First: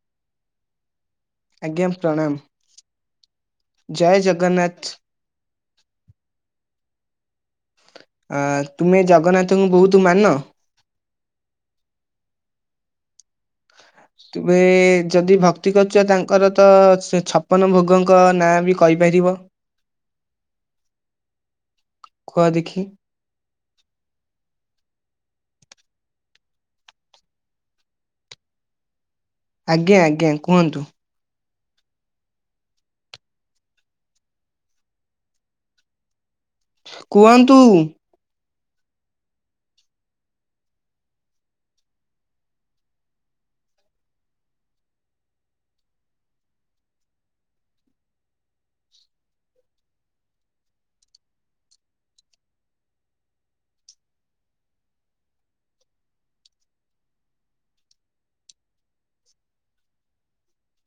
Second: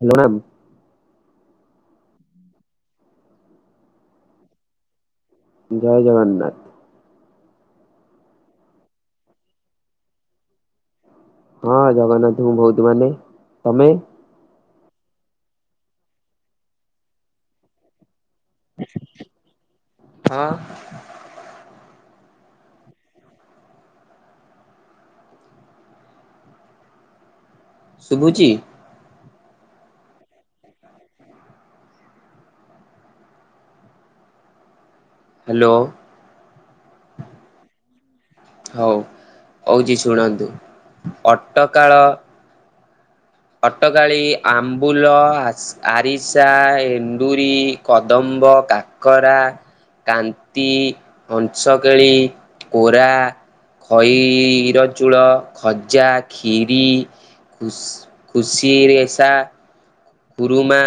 Hello ma'am. ଆଜ୍ଞା ପ୍ରଣାମ, ଜୟ ଜଗନ୍ନାଥ। ଜୟ ଜଗନ୍ନାଥ। ଅ ତୁମେ ଜଗନ୍ନାଥଙ୍କୁ ବହୁତ ମାନ? ହଁ ଜଗନ୍ନାଥଙ୍କୁ ବହୁତ ମାନେ, ତମେ? ତେବେ ଯଦି ଭକ୍ତି କରୁଛ, ତାଙ୍କର ତ ଛ-ଛପନ ଭୋଗ ଙ୍କ ନାଁ ବି କହିପାରିବ? ହଁ ଖୁଅ ଦେଖି--? ଶୁଭୁଚି ଆଜ୍ଞା ଆଜ୍ଞା କୁହନ୍ତୁ। ହାଲୋ କୁହନ୍ତୁ? ହଉ ହଉଛି ଶୁଣନ୍ତୁ, ଅଟକାଳ ଅଟକାଳି, ଆମ୍ବୁଲ, ଆରିସା, ଏଣ୍ଡୁରି, କଦମ୍ କମ୍ବ, କାକରା କାନ୍ତି, ହଂସକେଳି, କୋରା, ଖଇର ଚୂଳ, ଖଜା, କ୍ଷୀରି, ଖୁ ଖୁସି ରେସା, କୁରୁମା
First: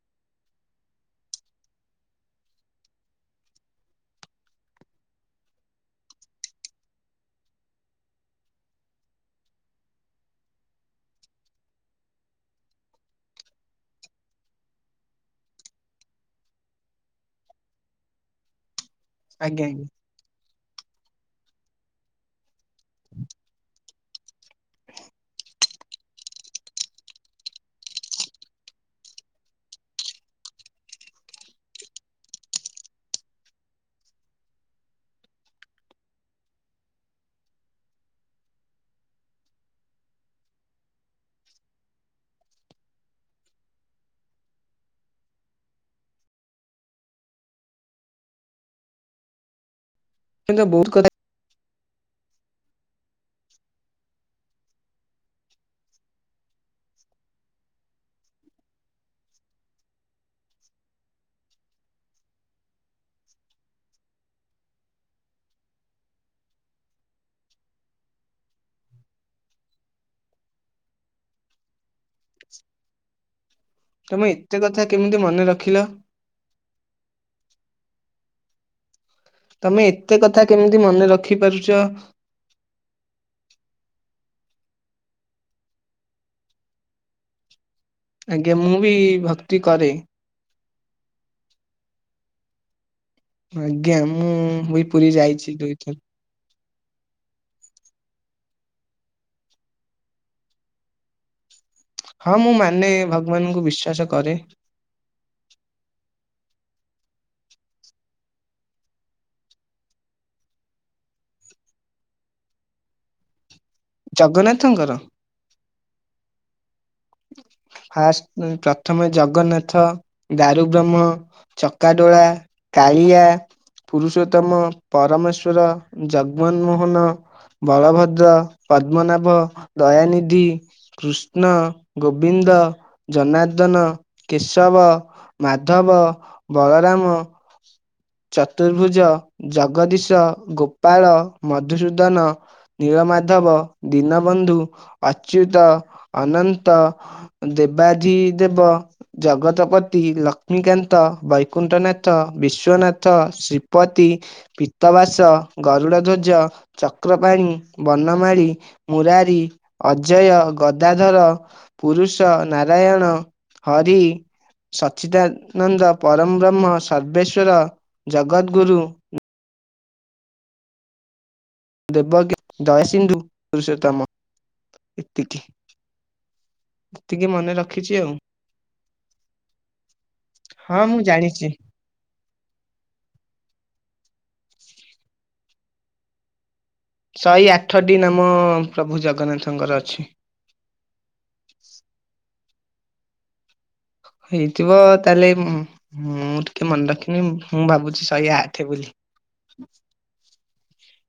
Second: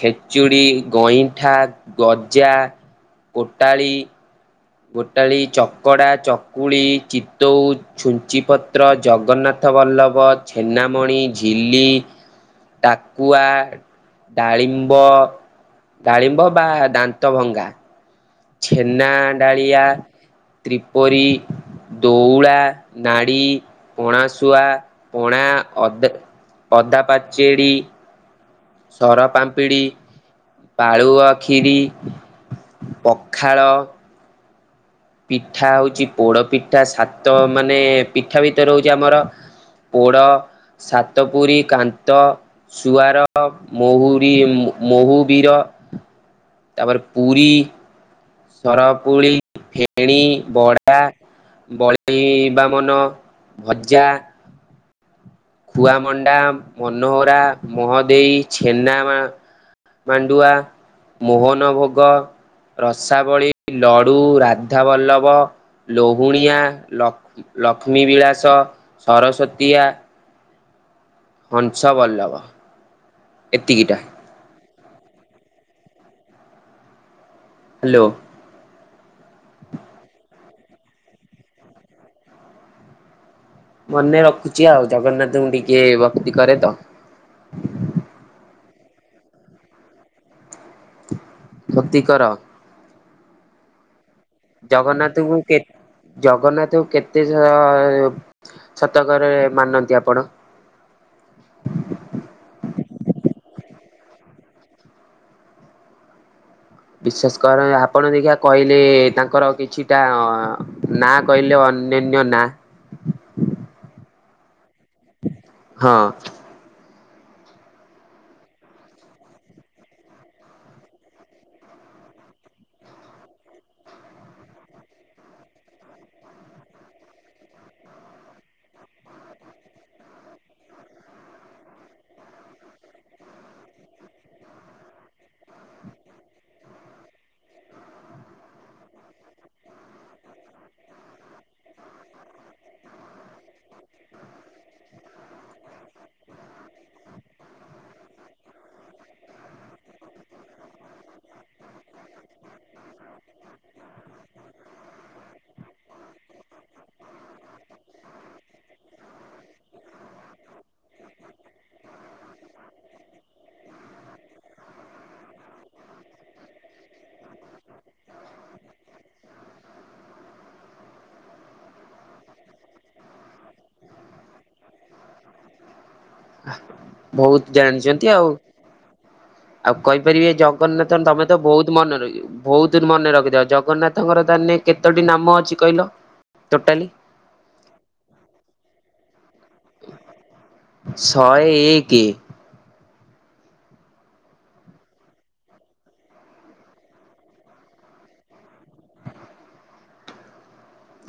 ଖେଚୁଡ଼ି, ଗଇଁଠା, ଗଜା, କୋଟାଳୀ, ଗୋଟାଳି, ଚକଡ଼ା, ଚକୁଳି, ଚିତଉ, ଛୁଞ୍ଚିପତ୍ର, ଜଗନ୍ନାଥ ରଥବଲ୍ଲଭ, ଛେନାମଣି, ଝିଲି ଡାକୁଆ, ଡାଳିମ୍ବ ଗାଳିମ୍ବ ବା ଦାନ୍ତ ଭଙ୍ଗା ଛେନା ଆଜ୍ଞା ଡାଳିଆ, ଆଜ୍ଞା। ତ୍ରିପରି, ଦଉଳା ନାଡ଼ି ପଣା ଶୁଆ, ପଣା, ଅଦା, ଅଦା ପାଚେଡ଼ି ସରା ପାମ୍ପିଡି ପାଳୁଆ କ୍ଷୀରି, ପଖାଳ ପିଠା ହଉଛି ପୋଡ ପିଠା, ସାତ ମାନେ ପିଠା ଭିତରେ ହଉଛି ଆମର ପୋଡ଼ ସାତ ପୁରୀ, କାନ୍ତ, ସୁୁଆର, ମହୁରି, ମହୁବୀର [inaudible] ତାପରେ ପୁରୀ ସରାପୁରୀ କେ ତେଣି ତମେ ତ ବହୁତ କଥା ଖୁଆମଣ୍ଡା ମନୋହରା ମ ମାଣ୍ଡୁଆ ମୋହନ ଭୋଗ ରସାବଳୀ ଲଡୁ ରାଧ ବଲ୍ଲଭ ଲୋହୁଣିଆ ଲକ୍ ଲକ୍ଷ୍ମୀ ବିଳାସ ସରସ୍ଵତୀଆ ହଂସାଭଲଭ ତମେ ଏତେ କଥା କେମିତି ମନେ ରଖିଲ? ହ୍ୟାଲୋ। ତମେ ଏତେ କଥା କେମିତି ମନେ ରଖି ପାରୁଛ ମନେ ରଖୁଛି ଆଉ ଜଗନ୍ନାଥଙ୍କୁ ଟିକେ ଭକ୍ତି କରେ ତ। ଇଏ ମୁଁ ବି ଭକ୍ତି କରେ। କତି କର? ଆଜ୍ଞା ମ୍ । ଜଗନ୍ନାଥଙ୍କୁ କେ ଜଗନ୍ନା ତ କେତେ ଶତକରେ ମାନନ୍ତି ଆପଣ? [inaudible] ହଁ ମୁଁ ମାନେ ଭଗବାନଙ୍କୁ ବିଶ୍ୱାସ କରେ। ବିଶ୍ୱାସ କର ଆପଣ ଦେଖିବା କହିଲେ ତାଙ୍କର କିଛିଟା ନାଁ କହିଲେ ଅନ୍ୟାନ ନାଁ ଜଗନ୍ନାଥଙ୍କର? ହଁ। ହ ଫାଷ୍ଟ ପ୍ରଥମେ ଜଗନ୍ନାଥ ଦାରୁ ବ୍ରହ୍ମ ଚକାଡୋଳା କାଳିଆ ପୁରୁଷୋତ୍ତମ ପରମେଶ୍ଵର ଜଗମନ ମୋହନ ବଳଭଦ୍ର ପଦ୍ମନାଭ ଦୟାନିଧି କୃଷ୍ଣ ଗୋବିନ୍ଦ ଜନାର୍ଦ୍ଦନ କେଶବ ମାଧବ ବଳରା ହମ ଚତୁର୍ଭୁଜ ଜଗଦୀଶ ଗୋପାଳ ମଧୁସୂଦନ ନୀଳମାଧବ, ଦୀନବନ୍ଧୁ, ଅ ଦେବାଜି ଦେବ, ଜଗତ ପତି, ଲଷ୍ମୀ କାନ୍ତ, ବୈକୁଣ୍ଠନାଥ, ବିଶ୍ୱ ନା ଥ ଶ୍ରୀପତି, ପୀତବାସ, ଗରୁଡ଼ା ଧ୍ୱଜ, ଚକ୍ର ପାଣି, ବନ ନମାଳି, ମୁରାରୀ, ଅଜୟ, ଗଦାଧର, ପୁରୁଷ, ନାରାୟଣ। ହରି, ସଚିଦାନନ୍ଦ, ପରମ ବ୍ରହ୍ମ, ସର୍ବେଶ୍ୱର, । ଜଗଦ୍ ଗୁରୁ ଦେବ ଏତିକି ବହୁତ ମନେ ରଖିଛି ଜାଣିଛନ୍ତି ଆଉ ଆଉ କହିପାରିବେ ହଁ ଜଗନ୍ନାଥ ମୁଁ ତମେ ତ ଜାଣିଛି ବହୁତ ମନେ ର ବହୁତ ମନେ ରଖିଥାଅ ଜଗନ୍ନାଥଙ୍କର ତାନେ କେତୋଟି ନାମ ଅଛି କହିଲ? ଟୋଟାଲି? ଶହେ ଆଠଟି ନାମ ପ୍ରଭୁ ଜଗନ୍ନାଥଙ୍କର ଅଛି। ଶହେ ଏକ। ହେଇଥିବ ତାହେଲେ ମୁଁ ମୁଁ ଟିକେ ମନେ ରଖିନି ମୁଁ ମୁଁ ଭାବୁଛି ଶହେ ଆଠେ ବୋଲି।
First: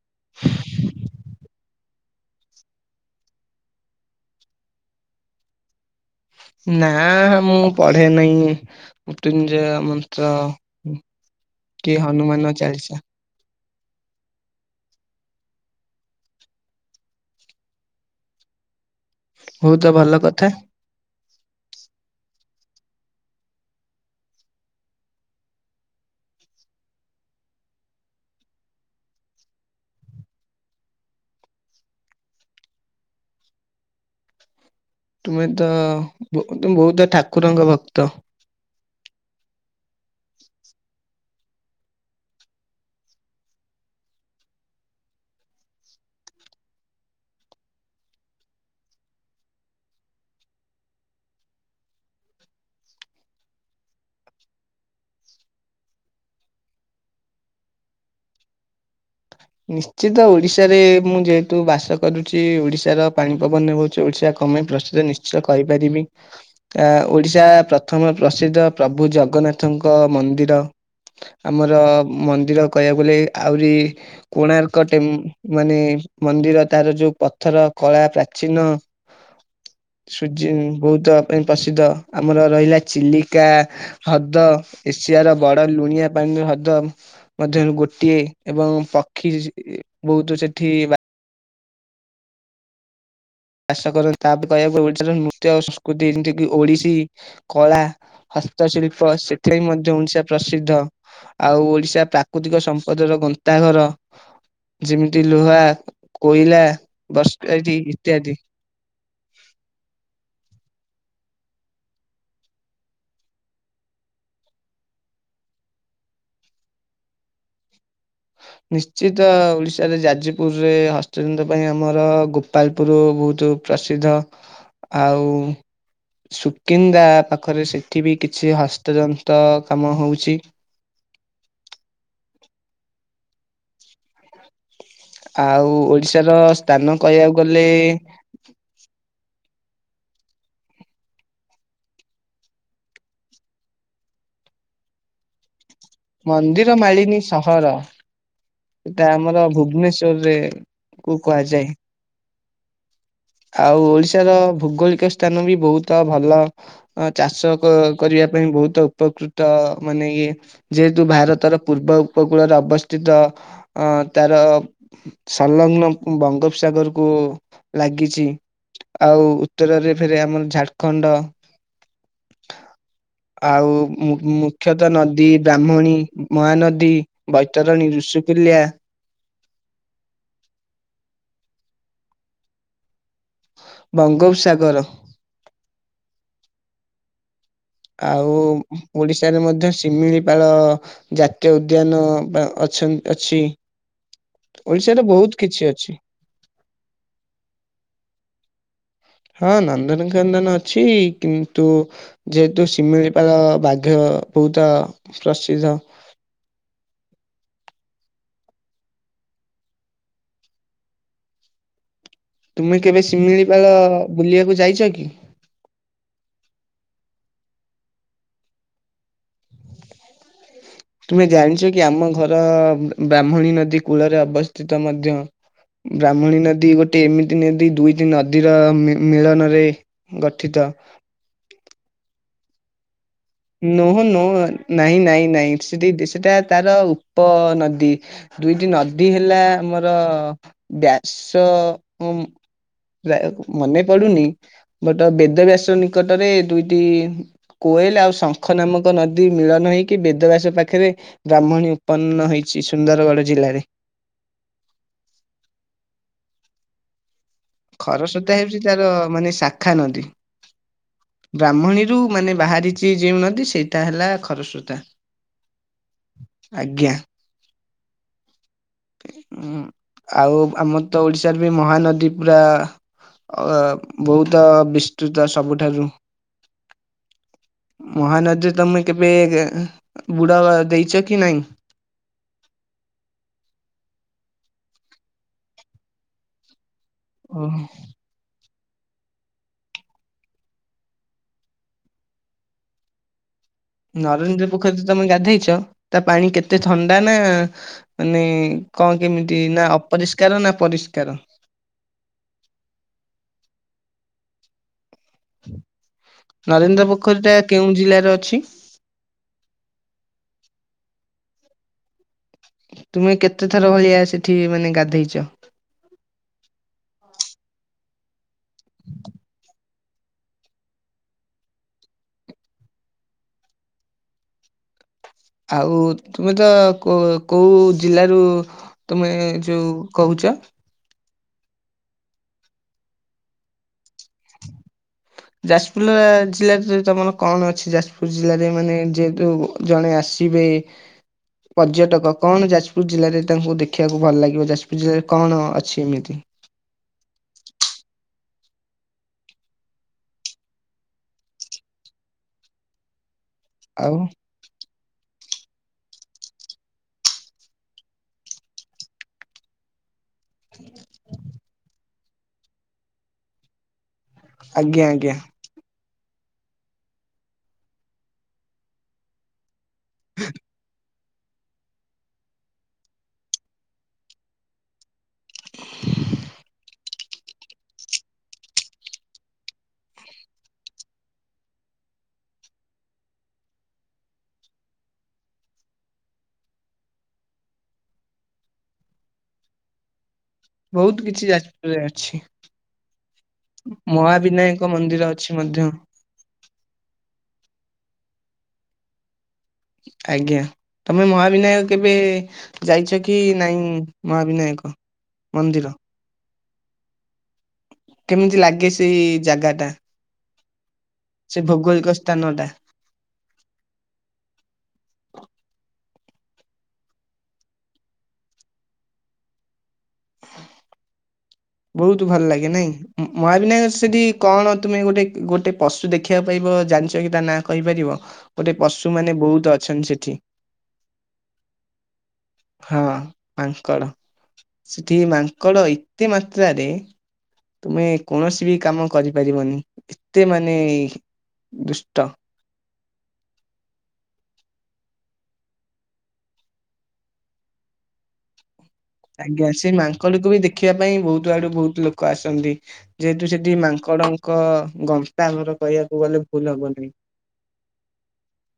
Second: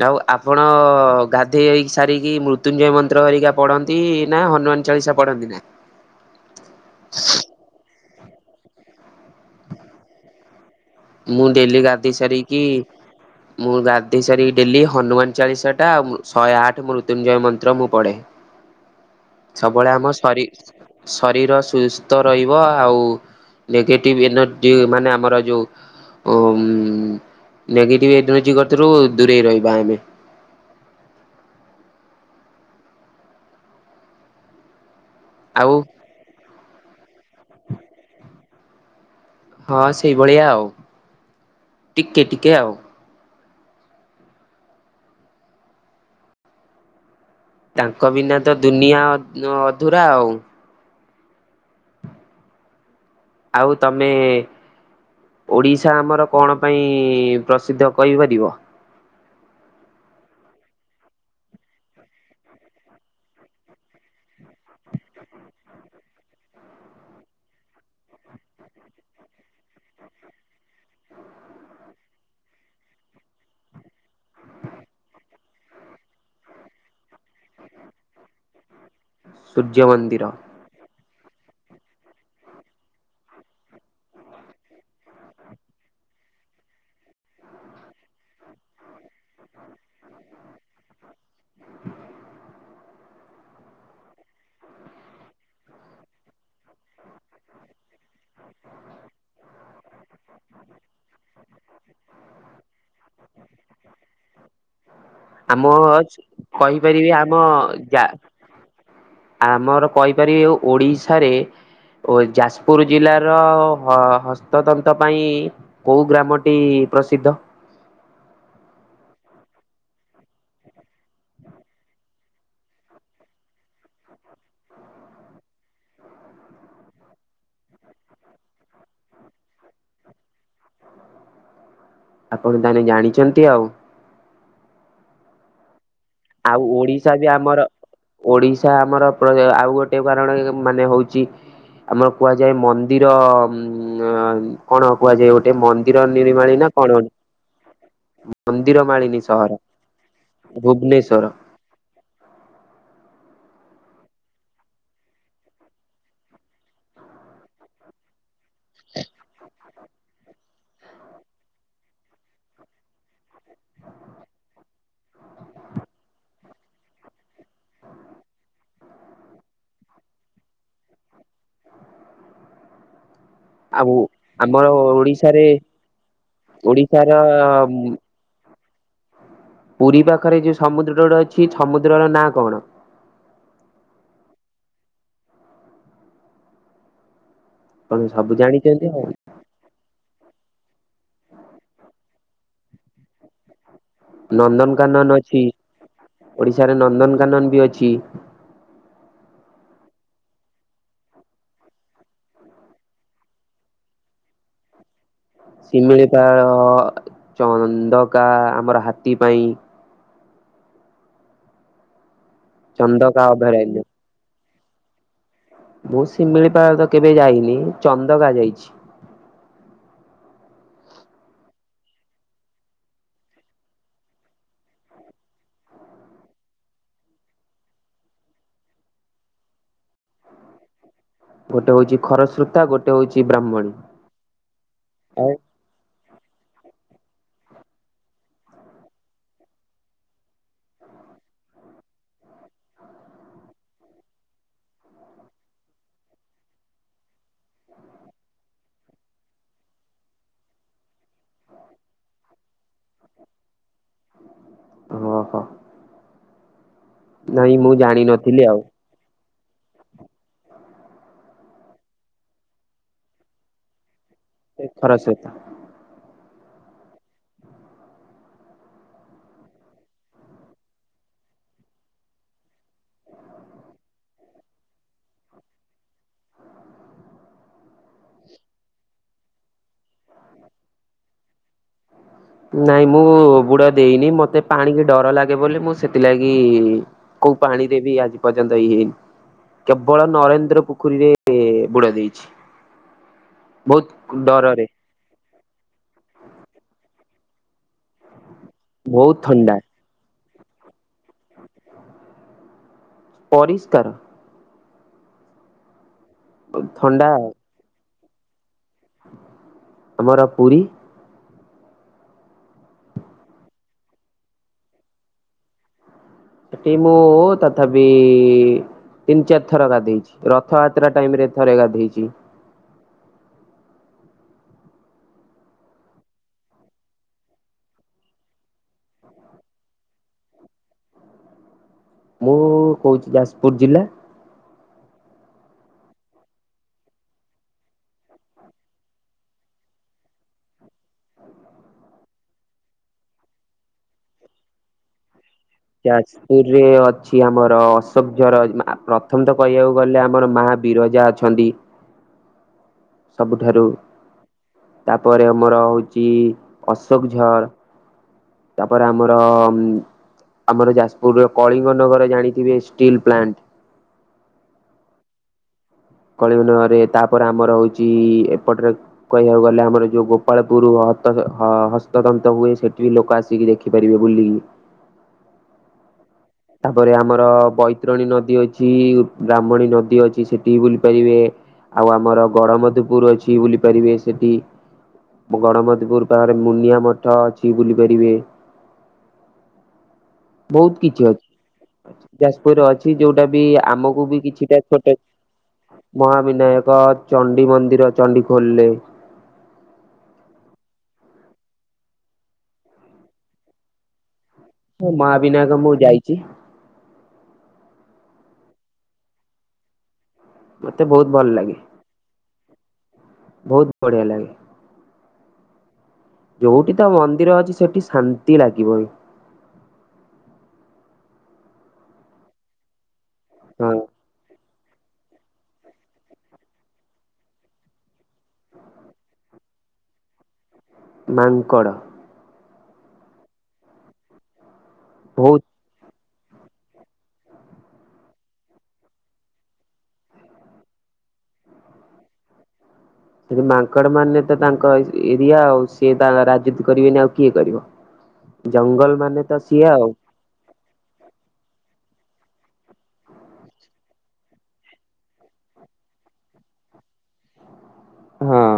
ଆଉ ଆପଣ ଗାଧେଇ ହୋଇକି ସା ସାରିକି ମୃତ୍ୟୁଞ୍ଜୟ ମନ୍ତ୍ର ହରିକା ପଢ଼ନ୍ତି ନା ହନୁମାନ ଚାଳିଶା ପଢ଼ନ୍ତି ନା ନା ମୁଁ ପଢେ ନାହିଁ ମୃତ୍ୟୁଞ୍ଜୟ ମନ୍ତ୍ର। ମୁଁ ଡେଲି କି ଗାଧେଇ ହନୁମାନ ସାରିକି ଚାଳିଶା ମୁଁ ଗାଧେଇ ସାରି ଡେଲି ହନୁମାନ ଚାଳିଶା ଟା ଶହେ ଆଠ ମୃତ୍ୟୁଞ୍ଜୟ ମନ୍ତ୍ର ମୁଁ ପଢ଼େ। ବହୁତ ସବୁବେଳେ ଆମ ଭଲ ଶରୀ କଥା ଶରୀର ସୁସ୍ଥ ରହି ବ ଆଉ ନେଗେଟିଭ ଏନର୍ଜି ମାନେ ଆମର ଯୋଉ ଉ ନେଗେଟିଭ ଏଇ ଦୁଇଟି ଗତିରୁ ଦୂରେଇ ରହିବା ଆମେ। [inaudible] ତୁମେ ତ ଆଉ ବ ବହୁତ ଠାକୁରଙ୍କ ଭକ୍ତ। ହଁ ସେଇଭଳିଆ ଆଉ ଟିକେ ଟିକେ ଆଉ। ତାଙ୍କ ବିନା ତ ଦୁନିଆ ଅ ଅଧୁରା ଆଉ। ଆଉ ତମେ ଓଡିଶା ଆମର କଣ ପାଇଁ ପ୍ରସିଦ୍ଧ କହିପାରିବ? ନିଶ୍ଚିତ ଓଡ଼ିଶାରେ ମୁଁ ଯେହେତୁ ବାସ କରୁଛି ଓଡ଼ିଶାର ପାଣି ପବନ ହଉଛି ଓଡ଼ିଶା ତମେ ପ୍ରସିଦ୍ଧ ନିଶ୍ଚୟ କହିପାରିବି କା ଓଡ଼ିଶା ପ୍ରଥମ ପ୍ରସିଦ୍ଧ ପ୍ରଭୁ ଜଗନ୍ ଜଗନ୍ନାଥଙ୍କ ମନ୍ଦିର ଆମର ମନ୍ଦିର କହିବାକୁ ଗଲେ ଆହୁରି କୋଣାର୍କ ଟେମ୍ ମାନେ ମନ୍ଦିର ତାର ଯୋଉ ପଥର କଳା ପ୍ରାଚୀନ ସୂର୍ଯ୍ୟ ମନ୍ଦିର ସୁଜିନ୍ ବହୁତ ପାଇଁ ପ୍ରସିଦ୍ଧ ଆମର ରହିଲା ଚିଲିକା ହ୍ରଦ ଏସିଆର ବଡ଼ ଲୁଣିଆ ପାଣି ନା ହ୍ରଦ ମଧ୍ୟରୁ ଗୋଟିଏ ଏବଂ ପ [unintelligible] ବହୁତ ସେଠି ବା ଷ କରନ୍ତି ତାପରେ କହିବାକୁ ଓଡ଼ିଶାର ନୃତ୍ୟ ସଂସ୍କୃତି ଯେମିତିକି ଓଡ଼ିଶୀ କଳା ହତ୍ ସ୍ତି ଶିଳ୍ପ ସେରେବି ମଧ୍ୟ ଓଡ଼ିଶା ପ୍ରସିଦ୍ଧ ଆଉ ଓଡ଼ିଶା ପ୍ରାକୃତିକ ସମ୍ପଦର ବଦ୍ ତା ଘର ଯେମିତି ଲୁହା, ଆମ କୋଇଲା ବର୍ଷ ଇତ୍ଯାଦି ଆ ଆମର କହିପାରିବେ ଓଡ଼ିଶାରେ ଓ ଯାଜପୁର ଜିଲ୍ଲାର ହଁ ହସ୍ତତନ୍ତ ପାଇଁ କୋଉ ଗ୍ରାମଟି ପ୍ରସିଦ୍ଧ। [inaudible] ନିଶ୍ଚିତ ଓଡ଼ିଶାରେ ଯାଜପୁରରେ ହସ୍ତଜନ୍ତ୍ର ପାଇଁ ଆମର ଗୋପାଳପୁରୁ ବହୁତୁ ପ୍ରସିଦ୍ଧ ଆଉ ସୁକିନ୍ଦା ପାଖରେ ସେଠି ବି କିଛି ହସ୍ତଯନ୍ତ କାମ ହଉଛି। [inaudible] ଆପଣ ତାହେଲେ ଜାଣିଛନ୍ତି ଆଉ। ଆଉ ଉ ଆଉ ଓଡିଶା ବି ଆମର ଓଡିଶା ଆମର ଆଉ ଗୋଟେ କାରଣ, ମାନେ ହଉଛି ଆମର କୁହାଯାଏ ମନ୍ଦିର ।ଉ କଣ କୁହାଯାଏ ।ଗୋଟେ ମି ମନ୍ଦିର ମାଳିନୀ ସହର। ମନ୍ଦିର ସେଟା ମାଳିନୀ ଆମର ସହର ଭୁବନେଶ୍ଵରରେ କୁ ଭୁବନେଶ୍ଵର କୁହାଯାଏ। [inaudible] ଆଉ ଓଡ଼ିଶାର, ଭୌଗୋଳିକ ସ୍ଥାନ ବି, ବହୁତ ଭଲ ଚାଷ କରିବା ପାଇଁ, ବହୁତ ଉପକୃତ, ମାନେ ଇଏ ଯେହେତୁ, ଭାରତର ପୂର୍ବ ଉପକୂଳରେ ଅବସ୍ଥିତ। ଅ ତାର ସ ସଂଗ୍ନ ବଙ୍ଗୋପସାଗର କୁ, ଲାଗିଛି। ଆଉ, ଉତ୍ତରରେ ଫେରେ, ଆମର ଝାଡଖଣ୍ଡ ଆଉ, ଆମର ମୁଖ୍ୟତଃ ନଦୀ ଓଡିଶାରେ ବ୍ରାହ୍ମଣୀ, ମହାନଦୀ, ଓଡିଶାର ବୈତରଣୀ, ଉଁ, ଋଷୁକୁଲ୍ୟା। ପୁରୀ ପାଖରେ ଯୋଉ, ସମୁଦ୍ରଟ ଅଛି ।ସମୁଦ୍ରର ନାଁ କଣ? ବଙ୍ଗୋପସାଗର। ଆପଣ ସବୁ ଆଉ, ଜାଣିଛନ୍ତି ଆଉ ଓଡିଶାରେ ମଧ୍ୟ ଶିମିଳିପାଳ ଜାତୀୟ ଉଦ୍ୟାନ ଅ, ଅଛି। ଓଡିଶାରେ ନନ୍ଦନକାନନ ବହୁତ ଅଛି କିଛି ।ଓଡିଶାରେ ନନ୍ଦନକାନନ ବି ଅଛି। ହଁ ।ନନ୍ଦନକନ୍ଦନ ଅଛି କିନ୍ତୁ, ଯେହେତୁ ଶିମିଳିପାଳ ବାଘ ବୁତ ଶିମିଳିପାଳ, ଚନ୍ଦକା ଆମର ହାତୀ ପାଇଁ। ତୁମେ କେବେ ଚନ୍ଦକା ଶିମିଳିପାଳ ଅଭୟାରଣ୍ୟ ବୁଲିବାକୁ ଯାଇଛ କି? ମୁଁ ଶିମିଳି ପାଳ ତ କେବେ ଯାଇନି ଚନ୍ଦକା ଯାଇଛି। [inaudible] ତୁମେ ଜାଣିଛ କି ଆମ ଘର ବା-ବ୍ରାହ୍ମଣୀ ନଦୀ କୂଳରେ ଅବସ୍ଥିତ ମଧ୍ୟ। ବ୍ରାହ୍ମଣୀ ନଦୀ ଗୋଟେ ଏମିତି ନଦୀ ଦୁଇଟି ନଦୀର ମି-ମିଳନରେ ଗଠିତ। ତ। ଗୋଟେ ହଉଛି ଖରସ୍ରୋତା ଗୋଟେ ହଉଛି। ବ୍ରାହ୍ମଣୀ। ନୋ ନୋ ନାଇଁ ନାଇଁ ନାଇଁ ସେଠି ଦେ ସେଟା ତାର ତ ନଦୀ ଦୁଇଟି ନଦୀ ହେଲା ଆମର ବ୍ୟାସ। ହୁଁ। ବା ମନେ ପଡୁନି ବଟ ବେଦ ବ୍ୟାସ ନିକଟରେ ଦୁଇଟି। କୋଏଲ ଆଉ ସ ଖ ନାମକ ନଦୀ ମିଳନ ହେଇକି ବେଦବ୍ୟାସ ପାଖେରେ ବ୍ରାହ୍ମଣୀ ଉତ୍ପନ୍ନ ହେଇଛି ସୁନ୍ଦରଗଡ଼ ଜିଲ୍ଲାରେ। [inaudible] ଓହୋ। ନାଇଁ ମୁଁ ଖରସ୍ରୋତା ଜାଣିନଥିଲି ହେଉଛି ଆଉ ତାର, ମାନେ ସା ଶାଖା ନଦୀ, ବ୍ରାହ୍ମଣୀରୁ ମାନେ ବାହାରିଛି ଯେଉଁ ନଦୀ, ସେଇଟା ହେଲା। ଏ ଖରସ୍ରୋତା ଖରସ୍ରୋତ। ଆଜ୍ଞା। ହୁଁ ଆଉ ଆମର ତ ଓଡିଶାରେ ବି ମହାନଦୀ ପୁରା। ଅ ବହୁତ ବିସ୍ତୃତ ସବୁଠାରୁ। ମହାନଦୀ ତମେ କେବେ ଏ ବୁଡ ଦେଇଛ କି ନାଇଁ? ନାଇଁ ମୁଁ ବୁଡ ଦେଇନି ମତେ ପାଣିିକି ଡର ଲାଗେ ବୋଲି ମୁଁ ସେଥିଲାଗି। ଓ କୋଉ ପାଣି ରେ ବି ଆଜି ପର୍ଯ୍ୟନ୍ତ ଦେଇନି କେବଳ ନରେନ୍ଦ୍ର ପୋଖରୀରେ ବୁଡ ଦେଇଛି। [inaudible] ବହୁତ ନରେନ୍ଦ୍ର ଡରରେ ପୋଖରୀ ତ ତମେ ଗାଧେଇଛ ତା ପାଣି କେତେ ଥଣ୍ଡା ନା ମାନେ। କଣ ବହୁତ କେମିତି? ଥଣ୍ଡା ନା ଅପରିଷ୍କାର ନା ପରିଷ୍କାର। ପରିଷ୍କାର। ନରେନ୍ଦ୍ର ଥଣ୍ଡା ପୋଖରୀ ଟା କେଉଁ ଜିଲ୍ଲାରେ ଅଛି? ଆମର ପୁରୀ। ତୁମେ କେତେ ଥର ଭଳିଆ ସେଠି ମାନେ ଗାଧେଇଛ? ସେଟି ମୁଁ ତଥା ପି ତିନି ଚାରି ଥର ଗାଧେଇଛି ରଥଯାତ୍ରା ଟାଇମ ରେ ଥରେ ଗାଧେଇଛି। ଆଉ ତୁମେ ତ କୋଉ କୋଉ ଜିଲ୍ଲାରୁ ତୁମେ ଯୋଉ କହୁ ଚ। ମୁଁ କହୁଛି ଯାଜପୁର ଜିଲ୍ଲା। ହ ଯାଜପୁର ଲା ଜିଲ୍ଲାରେ ସେଠି ତମର କଣ ଅଛି ଯାଜପୁର ଜିଲ୍ଲାରେ ମାନେ ଯେହେତୁ ଜଣେ ଆସ ଥିବେ। ପର୍ଯ୍ୟଟକ କଣ ଯାଜପୁର ଜିଲ୍ଲାରେ ତାଙ୍କୁ ଦେଖିବାକୁ ଭଲ ଲାଗିବ ଯାଜପୁର ଜିଲ୍ଲାରେ କଣ? ଅଛି ଏମିତି? ଯାଜପୁରରେ ଅଛି ଆମର ଅଶୋକ ଝର ମା ପ୍ରଥମ ତ କହିବାକୁ ଗଲେ ଆମର ମା ବିରଜା ଅଛନ୍ତି। ସବୁଠାରୁ। ଆଉ ତାପରେ ଆମର ହଉଚି ଅଶୋକ ଝର। ତାପରେ ଆମର ଉଁ। ଆମର ଯାଜପୁରରେ କଳିଙ୍ଗ ନଗର ଜାଣିଥିବେ ଷ୍ଟିଲ୍ ପ୍ଲାଣ୍ଟ। ଆଜ୍ଞା ଆଜ୍ଞା। କଳିଙ୍ଗନଗରରେ ତାପରେ ଆମର ହଉଛି ଏପଟରେ କହିବାକୁ ଗଲେ ଆମ ର ଯଉ ଗୋପାଳପୁର ହ ହ ହସ୍ତତନ୍ତ ହୁଏ ସେଠି ବି ଲୋକ ଆସିକି ଦେଖିପାରିବେ ବୁଲିକି। ତାପରେ ଆମର ବୈତରଣୀ ନଦୀ ଅଛି ବ୍ରାହ୍ମଣୀ ନଦୀ ଅଛି ସେଠିବି ବୁଲି ପାରିବେ। ଆଉ ଆମର ଗଡମଧୁପୁର ଅଛି ବୁଲି ପାରିବେ ସେଠି। ଗଣମତଧୁପୁର ପାଖରେ ମୁନିଆ ମଠ ଅଛି ବୁଲି ପାରିବେ। ବହୁତ କିଛି ଅଛି। ଯାଜପୁରରେ ଅଛି ଯୋଉଟା ବି ଆମକୁ ବି କିଛିଟା ମହାବିନାୟକ ଛୋଟ ମନ୍ଦିର ଅଛି ମଧ୍ୟ ମହାବିନାୟକ ଚଣ୍ଡୀ ମନ୍ଦିର ଚଣ୍ଡୀ ଖୋଲରେ। ଆଜ୍ଞା ତମେ ମହାବିନାୟକ କେବେ ଯାଇଛ କି ନାଇଁ? ମହାବିନାୟକ ମହାବିନାୟକ ମୁଁ ମନ୍ଦିର। ଯାଇଛି କେମିତି ଲାଗେ ସେଇ ଜାଗା ଟା ମତେ ବହୁତ ଭଲ ସେ ଲାଗେ। ଭୌଗୋଳିକ ସ୍ଥାନ ଟା। ବହୁତ ବଢିଆ ଲାଗେ। ଯୋଉଠି ତ ମନ୍ଦିର ଅଛି ସେଠି ଶାନ୍ତି ଲାଗିବଇଁ ବହୁତ ଭଲ ଲାଗେ ନାଇଁ ମହାବିନାୟକ ହଁ ସେଠି କଣ ତୁମେ ଗୋଟେ ଗୋଟେ ପଶୁ ଦେଖିବାକୁ ପାଇବ ଜାଣିଛ କି ତା ନା କହିପାରିବ ଗୋଟେ ପଶୁ ମାନେ ବହୁତ ଅ ଅଛନ୍ତି ସେିଠି। ମାଙ୍କଡ଼। ହଁ ମାଙ୍କଡ଼ ସେଠି ବହୁତ ମାଙ୍କଡ ଏତେ ମାତ୍ରାରେ ତୁମେ କୌଣସି ବି କାମ କରିପାରିବନି ଏତେ ମାନେ ଦୁଷ୍ଟ। ସେଠି ମାଙ୍କଡ ମାନେ ତ ତାଙ୍କ ଏରିଆ ଆଉ ସିଏ ତା ରାଜୁତି କରିବେନି ଆଉ କିଏ କରିବ। ଜଙ୍ଗଲ ମାନେ ତ ଆଜ୍ଞା ସିଏ ସେ ଆଉ ମାଙ୍କଡକୁ ବି ଦେଖିବା ପାଇଁ ବହୁତ ଆଡୁ ବହୁତ ଲୋକ ଲୋକ ଆସନ୍ତି ଯେହେତୁ ସେଠି ମାଙ୍କଡଙ୍କ ଗନ୍ତାଘର କହିବାକୁ ଗଲେ ଭୁଲ ହବନି। ହଁ,